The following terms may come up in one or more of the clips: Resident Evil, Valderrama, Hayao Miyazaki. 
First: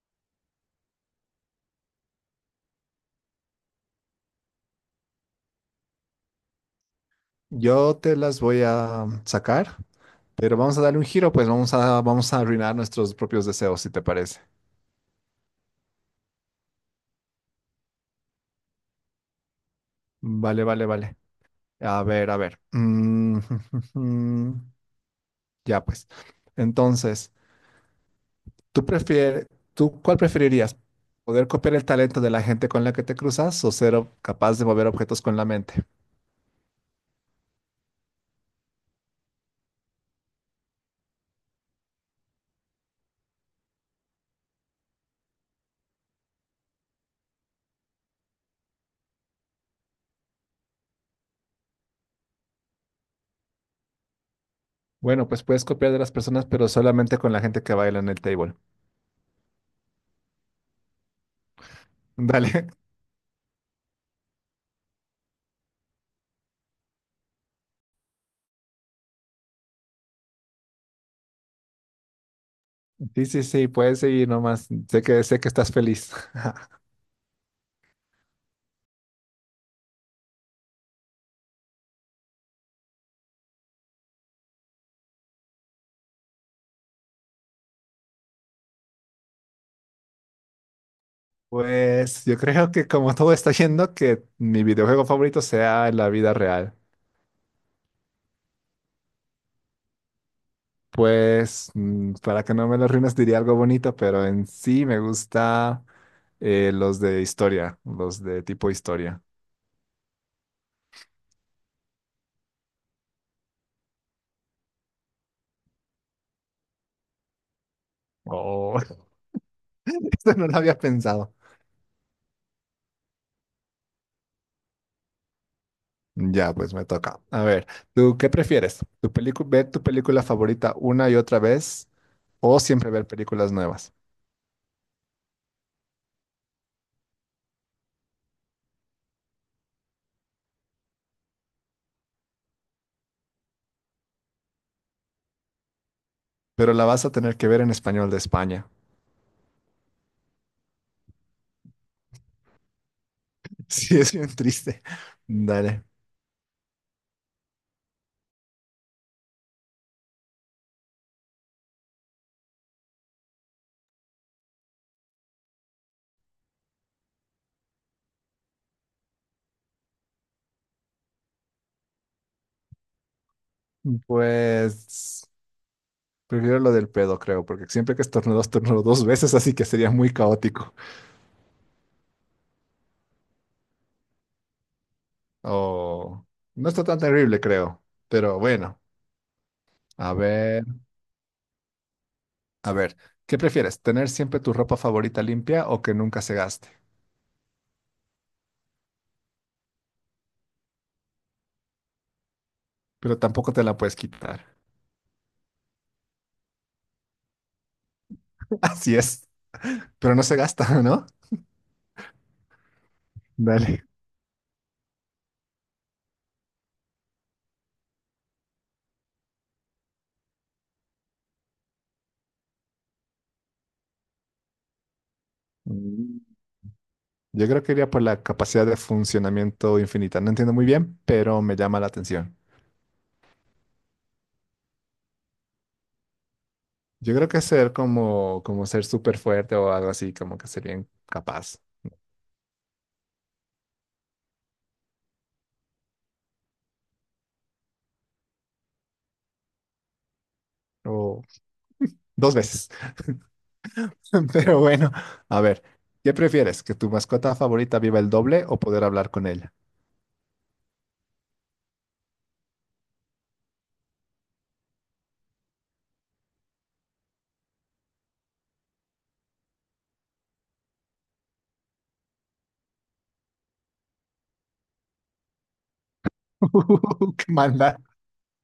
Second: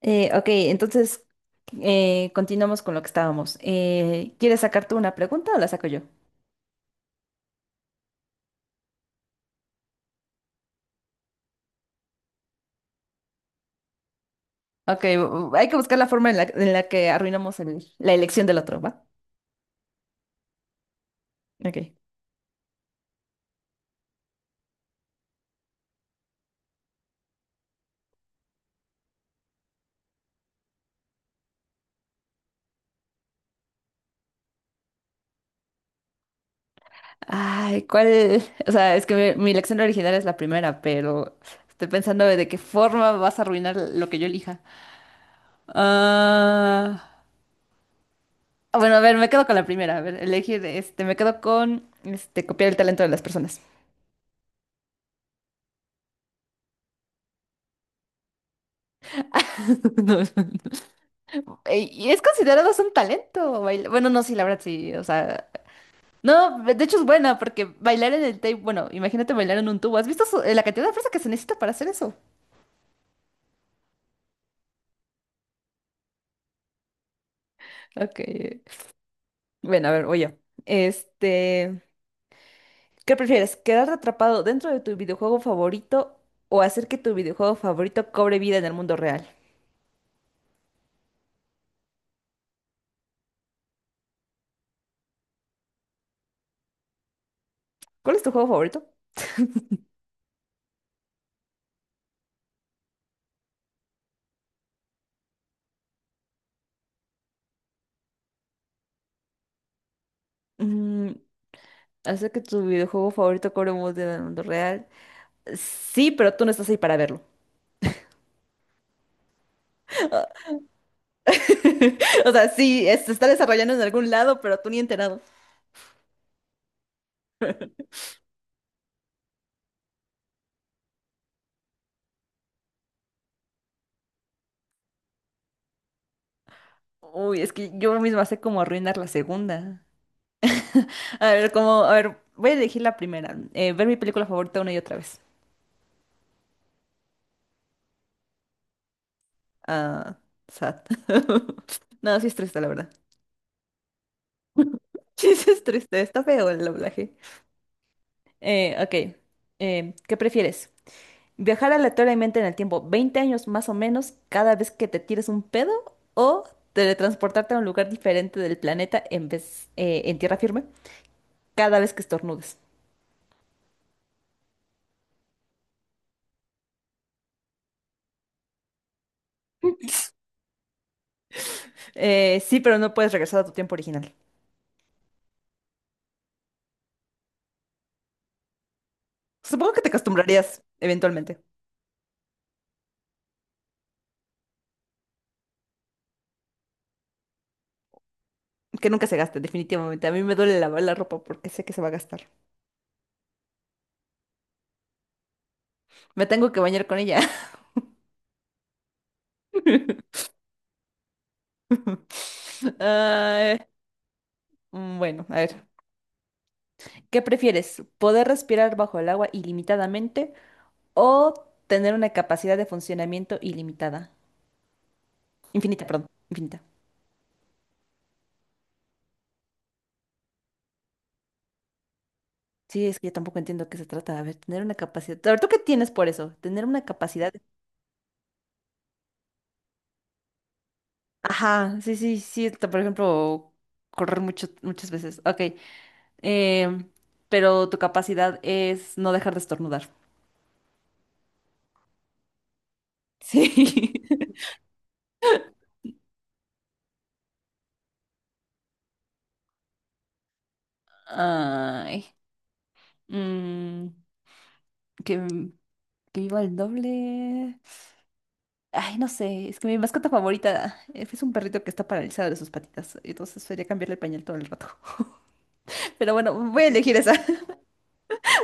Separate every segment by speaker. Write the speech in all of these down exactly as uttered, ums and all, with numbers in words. Speaker 1: Eh, ok, entonces eh, continuamos con lo que estábamos. Eh, ¿quieres sacar tú una pregunta o la saco yo?
Speaker 2: Yo te las voy a sacar, pero vamos a darle un giro, pues vamos a, vamos a arruinar nuestros propios deseos, si te parece.
Speaker 1: Ok, bu- hay que buscar la forma en la, en la que arruinamos el- la elección del otro, ¿va?
Speaker 2: Vale, vale, vale.
Speaker 1: Ok.
Speaker 2: A ver, a ver. Mm, Ya pues. Entonces, ¿tú prefieres, ¿tú cuál preferirías? ¿Poder copiar el talento de la gente con la que te cruzas o ser o- capaz de mover objetos con la mente?
Speaker 1: Ay, ¿cuál? O sea, es que mi, mi elección original es la primera, pero estoy pensando de qué forma vas a arruinar lo que yo elija. Ah, ah, bueno, a ver, me quedo con la primera. A ver, elegir, este, me quedo con, este, copiar el talento de las personas.
Speaker 2: Bueno, pues puedes copiar de las personas, pero solamente con la gente que baila en el table.
Speaker 1: No. Ey, y es
Speaker 2: Dale.
Speaker 1: considerado hasta un talento bailar. Bueno, no, sí, la verdad sí, o sea, no, de hecho es buena porque bailar en el tape, bueno, imagínate bailar en un tubo. ¿Has visto su- eh, la cantidad de fuerza que se necesita para hacer eso?
Speaker 2: Sí, sí, sí, puedes seguir nomás. Sé que, sé que estás feliz.
Speaker 1: Ok. Bueno, a ver, voy yo. Este, ¿qué prefieres? ¿Quedarte atrapado dentro de tu videojuego favorito o hacer que tu videojuego favorito cobre vida en el mundo real?
Speaker 2: Pues yo creo que, como todo está yendo, que mi videojuego favorito sea la vida real.
Speaker 1: ¿Cuál es tu juego favorito?
Speaker 2: Pues mm, para que no me lo arruines diría algo bonito, pero en sí me gusta eh, los de historia, los de tipo historia.
Speaker 1: Mm, Hacer que tu videojuego favorito cobre vida en el mundo real. Sí, pero tú no estás ahí para verlo.
Speaker 2: Oh, esto no lo había pensado.
Speaker 1: O sea, sí, es- se está desarrollando en algún lado, pero tú ni enterado.
Speaker 2: Ya, pues me toca. A ver, ¿tú qué prefieres? ¿Tu película, ¿ver tu película favorita una y otra vez o siempre ver películas nuevas?
Speaker 1: Uy, es que yo misma sé cómo arruinar la segunda. A ver, cómo, a ver, voy a elegir la primera. Eh, ver mi película favorita una y otra vez.
Speaker 2: Pero la vas a tener que ver en español de España.
Speaker 1: Ah, sad. No, sí es triste, la verdad.
Speaker 2: Sí, es bien triste.
Speaker 1: Sí, sí es
Speaker 2: Dale.
Speaker 1: triste, está feo el doblaje. Eh, ok, eh, ¿qué prefieres? ¿Viajar aleatoriamente en el tiempo veinte años más o menos cada vez que te tires un pedo? ¿O teletransportarte a un lugar diferente del planeta en vez, eh, en tierra firme? Cada vez que estornudes.
Speaker 2: Pues prefiero lo del pedo, creo, porque siempre que estornudo, estornudo dos veces, así que sería muy caótico.
Speaker 1: Eh, sí, pero no puedes regresar a tu tiempo original.
Speaker 2: O no está tan terrible, creo. Pero bueno,
Speaker 1: Supongo que te
Speaker 2: a
Speaker 1: acostumbrarías
Speaker 2: ver,
Speaker 1: eventualmente.
Speaker 2: a ver, ¿qué prefieres? ¿Tener siempre tu ropa favorita limpia o que nunca se gaste?
Speaker 1: Que nunca se gaste, definitivamente. A mí me duele lavar la ropa porque sé que se va a gastar.
Speaker 2: Pero tampoco te la puedes quitar.
Speaker 1: Me tengo que bañar con ella.
Speaker 2: Así es, pero no se gasta, ¿no?
Speaker 1: Ay,
Speaker 2: Dale.
Speaker 1: mm, bueno, a ver. ¿Qué prefieres? ¿Poder respirar bajo el agua ilimitadamente o tener una capacidad de funcionamiento ilimitada? Infinita, perdón,
Speaker 2: Mm.
Speaker 1: infinita.
Speaker 2: Yo creo que iría por la capacidad de funcionamiento infinita. No entiendo muy bien, pero me llama la atención.
Speaker 1: Sí, es que yo tampoco entiendo qué se trata. A ver, tener una capacidad. A ver, ¿tú qué tienes por eso? Tener una
Speaker 2: Yo creo
Speaker 1: capacidad.
Speaker 2: que ser como, como ser súper fuerte o algo así, como que ser bien capaz.
Speaker 1: Ajá, sí, sí, sí, t- por ejemplo, correr mucho, muchas veces. Ok, em, pero tu capacidad es no dejar de estornudar.
Speaker 2: O dos veces.
Speaker 1: Sí.
Speaker 2: Pero bueno, a ver, ¿qué prefieres? ¿Que tu mascota favorita viva el doble o poder hablar con ella?
Speaker 1: Ay, mm, que, que viva el doble. Ay, no sé, es que mi mascota favorita eh, es un perrito que está paralizado de sus patitas, entonces sería cambiarle el pañal todo el rato. Pero bueno, voy a elegir esa,
Speaker 2: ¡Qué maldad!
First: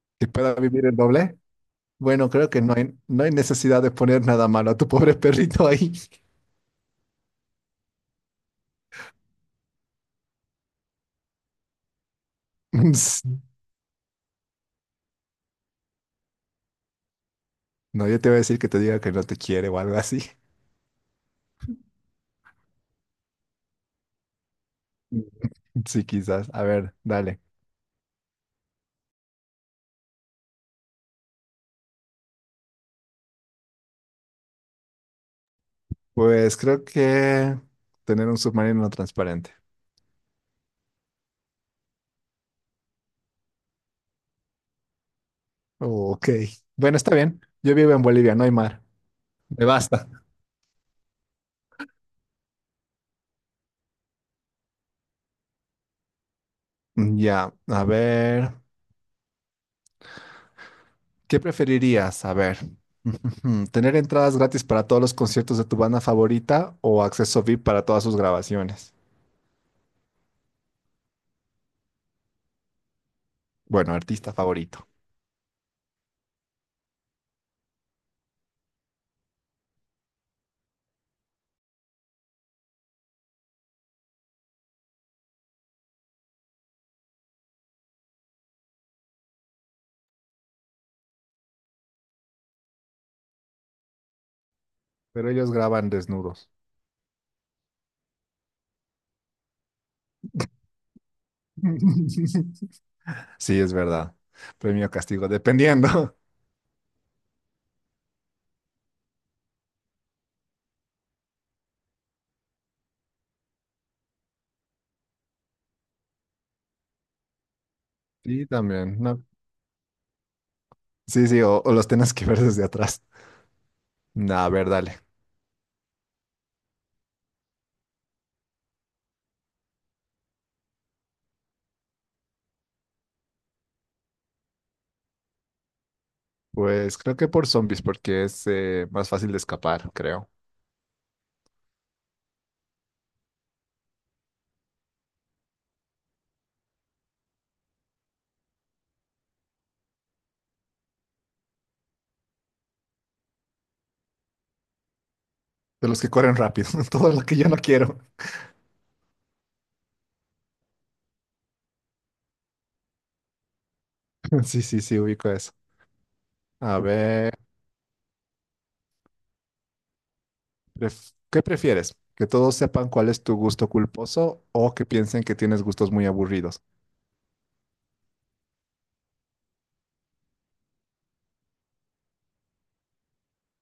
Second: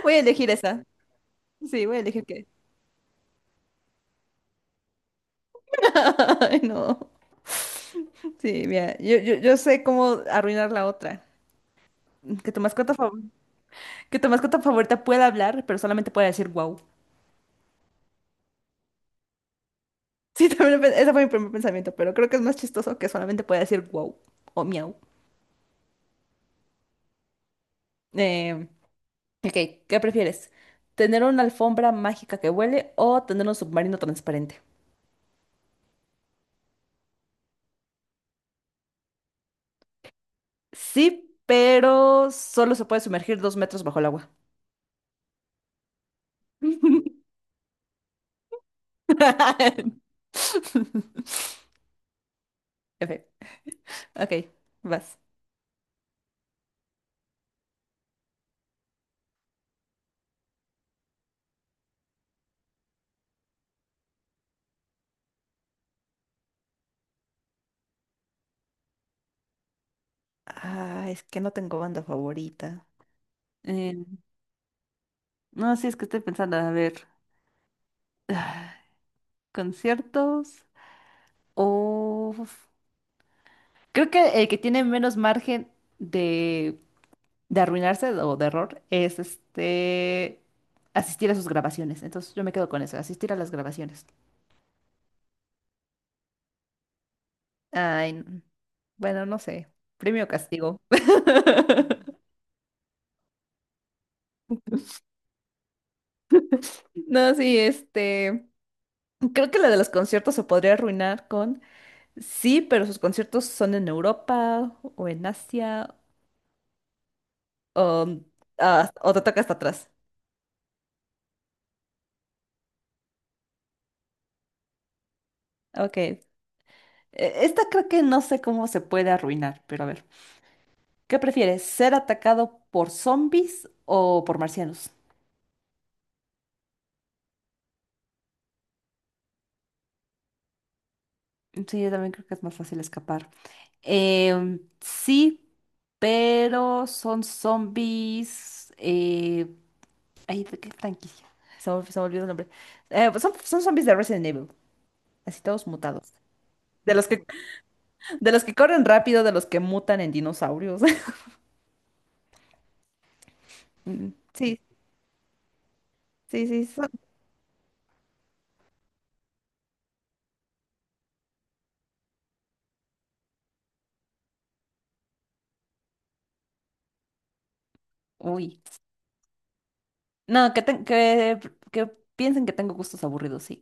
Speaker 1: voy a
Speaker 2: ¿Que
Speaker 1: elegir
Speaker 2: pueda
Speaker 1: esa.
Speaker 2: vivir el doble?
Speaker 1: Sí, voy a elegir
Speaker 2: Bueno,
Speaker 1: que.
Speaker 2: creo que no hay, no hay necesidad de poner nada malo a tu pobre perrito ahí.
Speaker 1: Ay, no. Sí, mira, yo, yo, yo sé cómo arruinar la otra. Que tu mascota favorita, que tu mascota favorita pueda hablar, pero solamente pueda decir wow.
Speaker 2: No, yo te voy a decir que te diga que no te quiere o algo así.
Speaker 1: Sí, también lo pe- ese fue mi primer pensamiento, pero creo que es más chistoso que solamente pueda decir wow o miau.
Speaker 2: Sí, quizás. A ver, dale.
Speaker 1: Eh, ok, ¿qué prefieres? ¿Tener una alfombra mágica que huele o tener un submarino transparente?
Speaker 2: Pues creo que tener un submarino transparente.
Speaker 1: Sí, pero solo se puede sumergir dos metros bajo el agua.
Speaker 2: Ok. Bueno, está bien. Yo vivo en Bolivia, no hay mar. Me basta.
Speaker 1: Ok, ok, vas.
Speaker 2: Ya, a ver. ¿Qué preferirías? A ver. ¿Tener entradas gratis para todos los conciertos de tu banda favorita o acceso V I P para todas sus grabaciones?
Speaker 1: Ah, es que no tengo banda favorita.
Speaker 2: Bueno,
Speaker 1: Eh,
Speaker 2: artista favorito.
Speaker 1: no, sí, es que estoy pensando, a ver. Conciertos o creo que el que tiene menos margen de, de arruinarse o de error es este asistir a sus grabaciones. Entonces yo me quedo con eso, asistir a las grabaciones.
Speaker 2: Pero ellos graban desnudos.
Speaker 1: Ay, n- bueno, no sé, premio o castigo.
Speaker 2: Sí, es verdad. Premio o castigo, dependiendo.
Speaker 1: No, sí, este, creo que la de los conciertos se podría arruinar con, sí, pero sus conciertos son en Europa o en Asia o, mm,
Speaker 2: Sí,
Speaker 1: ah,
Speaker 2: también.
Speaker 1: o te
Speaker 2: No.
Speaker 1: toca hasta atrás.
Speaker 2: Sí, sí, o, o los tenés que ver desde atrás. Nah, a ver, dale.
Speaker 1: Ok. Eh, Esta creo que no sé cómo se puede arruinar, pero a ver. ¿Qué prefieres? ¿Ser atacado por zombies o por marcianos?
Speaker 2: Pues creo que por zombies, porque es eh, más fácil de escapar, creo.
Speaker 1: Sí, yo también creo que es más fácil escapar. Em, sí, pero son zombies. Eh, ay, ¿de qué franquicia? Se me, se me olvidó el nombre. Eh, pues son, son zombies de Resident Evil, así todos
Speaker 2: De los que
Speaker 1: mutados.
Speaker 2: corren rápido.
Speaker 1: De los
Speaker 2: Todo lo
Speaker 1: que,
Speaker 2: que yo no quiero.
Speaker 1: de los que corren rápido, de los que mutan en dinosaurios. Mm, sí,
Speaker 2: Sí, sí, sí, ubico eso.
Speaker 1: sí, sí.
Speaker 2: A
Speaker 1: son-
Speaker 2: ver, pref- ¿qué prefieres? ¿Que todos sepan cuál es tu gusto culposo o que piensen que tienes gustos muy aburridos?
Speaker 1: Uy. No, que, ten- que, que piensen que tengo gustos aburridos, sí.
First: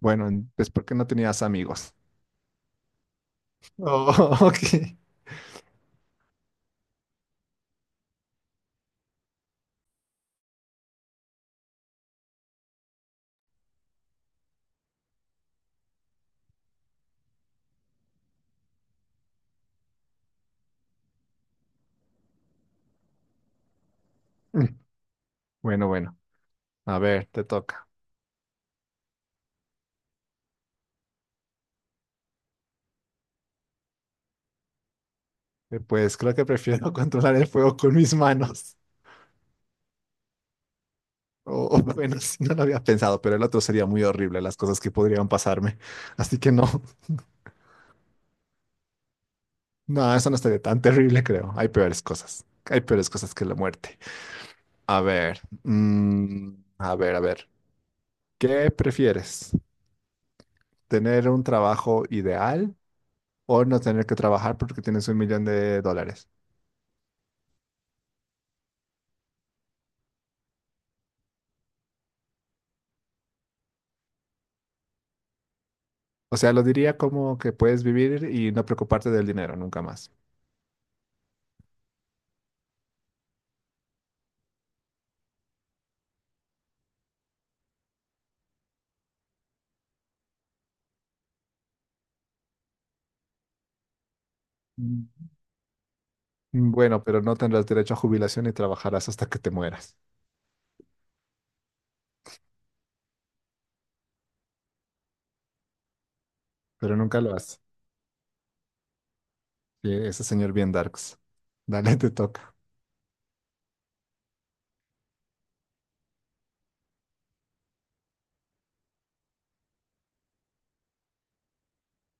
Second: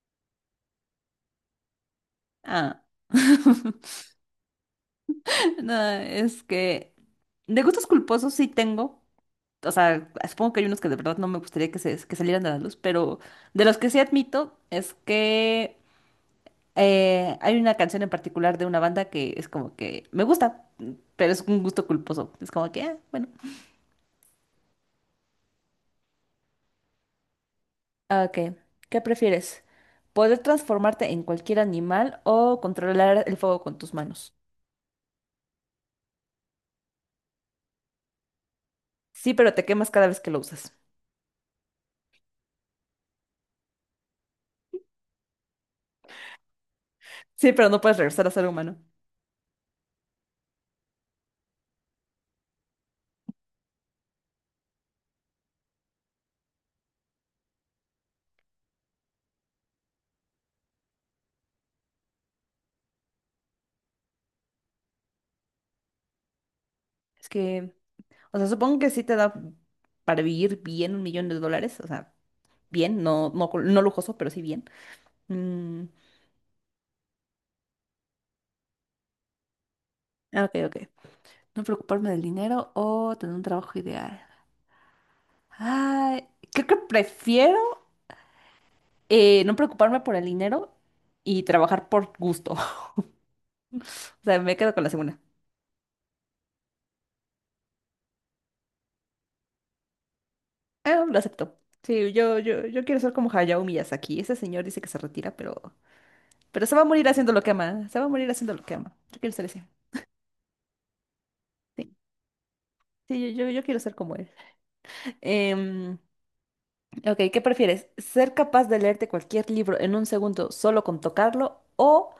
Speaker 2: Bueno, en- es porque no tenías amigos.
Speaker 1: Ah.
Speaker 2: Oh, ok.
Speaker 1: No, es que de gustos culposos sí tengo. O sea, supongo que hay unos que de verdad no me gustaría que, se, que salieran a la luz, pero de los que sí admito es que eh, hay una canción en particular de una banda que es como que me gusta, pero es un gusto culposo. Es como que, ah, bueno.
Speaker 2: Bueno, bueno. A ver, te toca.
Speaker 1: Ok, ¿qué prefieres? ¿Poder transformarte en cualquier animal o controlar el fuego con tus manos?
Speaker 2: Eh, Pues creo que prefiero controlar el fuego con mis manos.
Speaker 1: Sí, pero te quemas cada vez que lo usas.
Speaker 2: O, o bueno, sí, no lo había pensado, pero el otro sería muy horrible, las cosas que podrían pasarme. Así que no.
Speaker 1: Sí, pero no puedes regresar a ser humano.
Speaker 2: No, eso no estaría tan terrible, creo. Hay peores cosas. Hay peores cosas que la muerte. A ver, mm, a ver, a ver. ¿Qué prefieres? ¿Tener un trabajo ideal o no tener que trabajar porque tienes un millón de dólares?
Speaker 1: Es que, o sea, supongo que sí te da para vivir bien un millón de dólares. O sea, bien, no, no, cul- no lujoso, pero sí bien. Mm,
Speaker 2: O sea, lo diría como que puedes vivir y no preocuparte del dinero nunca más.
Speaker 1: ah, ok, ok. No preocuparme del dinero o tener un trabajo ideal. Ay, creo que prefiero eh, no preocuparme por el dinero y trabajar por gusto. O sea, me quedo con la segunda.
Speaker 2: Mm, Bueno, pero no tendrás derecho a jubilación y trabajarás hasta que te mueras.
Speaker 1: Ah, lo acepto. Sí, yo, yo, yo quiero ser como Hayao Miyazaki. Ese señor dice que se retira, pero Pero se va a
Speaker 2: Pero
Speaker 1: morir
Speaker 2: nunca
Speaker 1: haciendo
Speaker 2: lo
Speaker 1: lo que
Speaker 2: haces.
Speaker 1: ama. Se va a morir haciendo lo que ama. Yo quiero ser ese.
Speaker 2: Sí, ese señor bien darks.
Speaker 1: Sí,
Speaker 2: Dale, te toca.
Speaker 1: sí, yo, yo, yo quiero ser como él. Em, ok, ¿qué prefieres? ¿Ser capaz de leerte cualquier libro en un segundo solo con tocarlo o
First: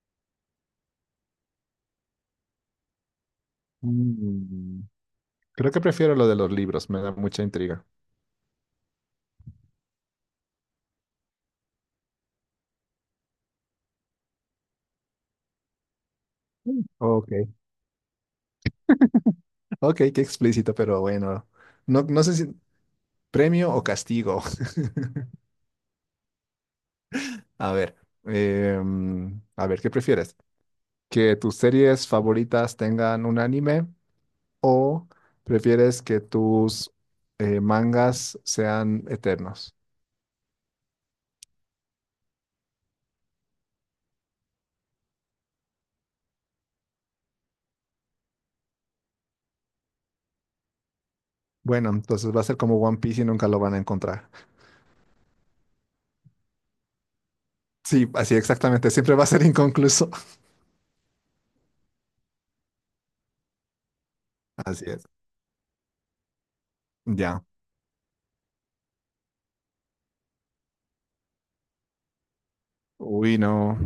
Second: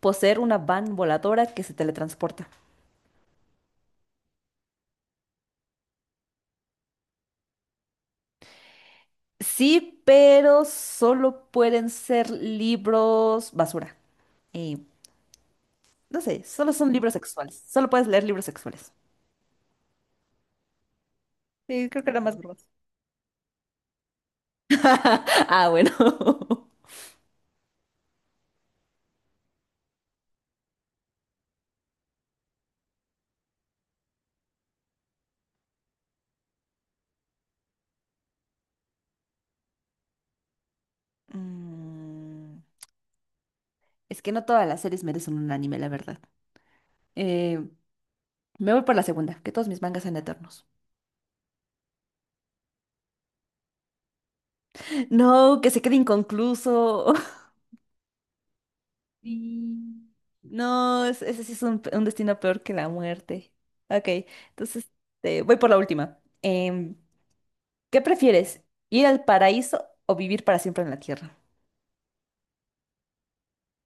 Speaker 1: poseer una van voladora que se teletransporta?
Speaker 2: Mm, Creo que prefiero lo de los libros, me da mucha intriga.
Speaker 1: Sí, pero solo pueden ser libros basura. Y no sé, solo son libros
Speaker 2: Ok,
Speaker 1: sexuales. Solo puedes leer libros sexuales.
Speaker 2: ok, qué explícito, pero bueno.
Speaker 1: Sí,
Speaker 2: No,
Speaker 1: creo que era
Speaker 2: no sé
Speaker 1: más
Speaker 2: si
Speaker 1: broad.
Speaker 2: premio o castigo.
Speaker 1: Ah, bueno.
Speaker 2: A ver, em, a ver, ¿qué prefieres? ¿Que tus series favoritas tengan un anime o prefieres que tus eh, mangas sean eternos?
Speaker 1: Mm, Es que no todas las series merecen un anime, la verdad. Eh, Me voy por la segunda, que todos mis mangas sean eternos.
Speaker 2: Bueno, entonces va a ser como One Piece y nunca lo van a encontrar.
Speaker 1: No, que se quede inconcluso.
Speaker 2: Sí, así exactamente, siempre va a ser inconcluso.
Speaker 1: Sí. No, es- ese sí es un, un destino peor que la muerte. Ok,
Speaker 2: Así
Speaker 1: entonces
Speaker 2: es.
Speaker 1: eh, voy por la última. Em,
Speaker 2: Ya.
Speaker 1: ¿qué prefieres? ¿Ir al paraíso o vivir para siempre en la tierra?
Speaker 2: Uy, no.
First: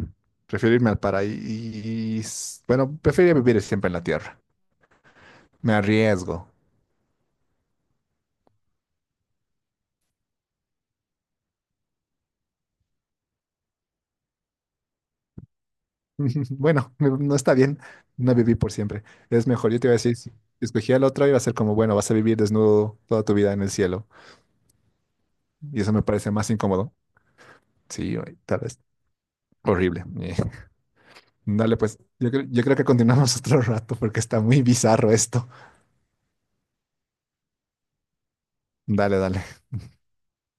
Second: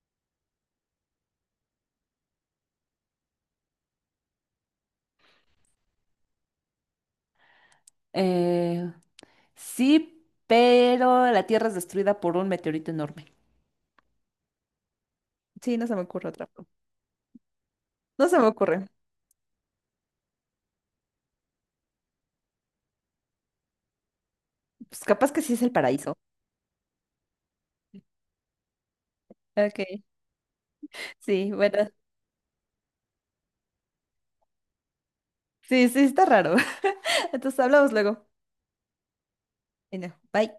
Speaker 2: Prefiero irme al paraíso. Bueno, prefiero vivir siempre en la tierra. Me arriesgo.
Speaker 1: Eh, sí, pero la tierra es destruida por un meteorito enorme. Sí, no se me ocurre otra.
Speaker 2: Bueno, no no está bien,
Speaker 1: No
Speaker 2: no
Speaker 1: se me
Speaker 2: viví por
Speaker 1: ocurre.
Speaker 2: siempre. Es mejor, yo te iba a decir, si escogía el otro, iba a ser como, bueno, vas a vivir desnudo toda tu vida en el cielo.
Speaker 1: Pues capaz que sí es el
Speaker 2: Y eso me
Speaker 1: paraíso.
Speaker 2: parece más incómodo. Sí, oye, tal vez.
Speaker 1: Ok.
Speaker 2: Horrible. Eh,
Speaker 1: Sí,
Speaker 2: Dale,
Speaker 1: bueno,
Speaker 2: pues, yo, creo- yo creo que continuamos otro rato porque está muy bizarro esto.
Speaker 1: sí, sí, está raro. Entonces hablamos luego.
Speaker 2: Dale, dale.
Speaker 1: Bueno, bye.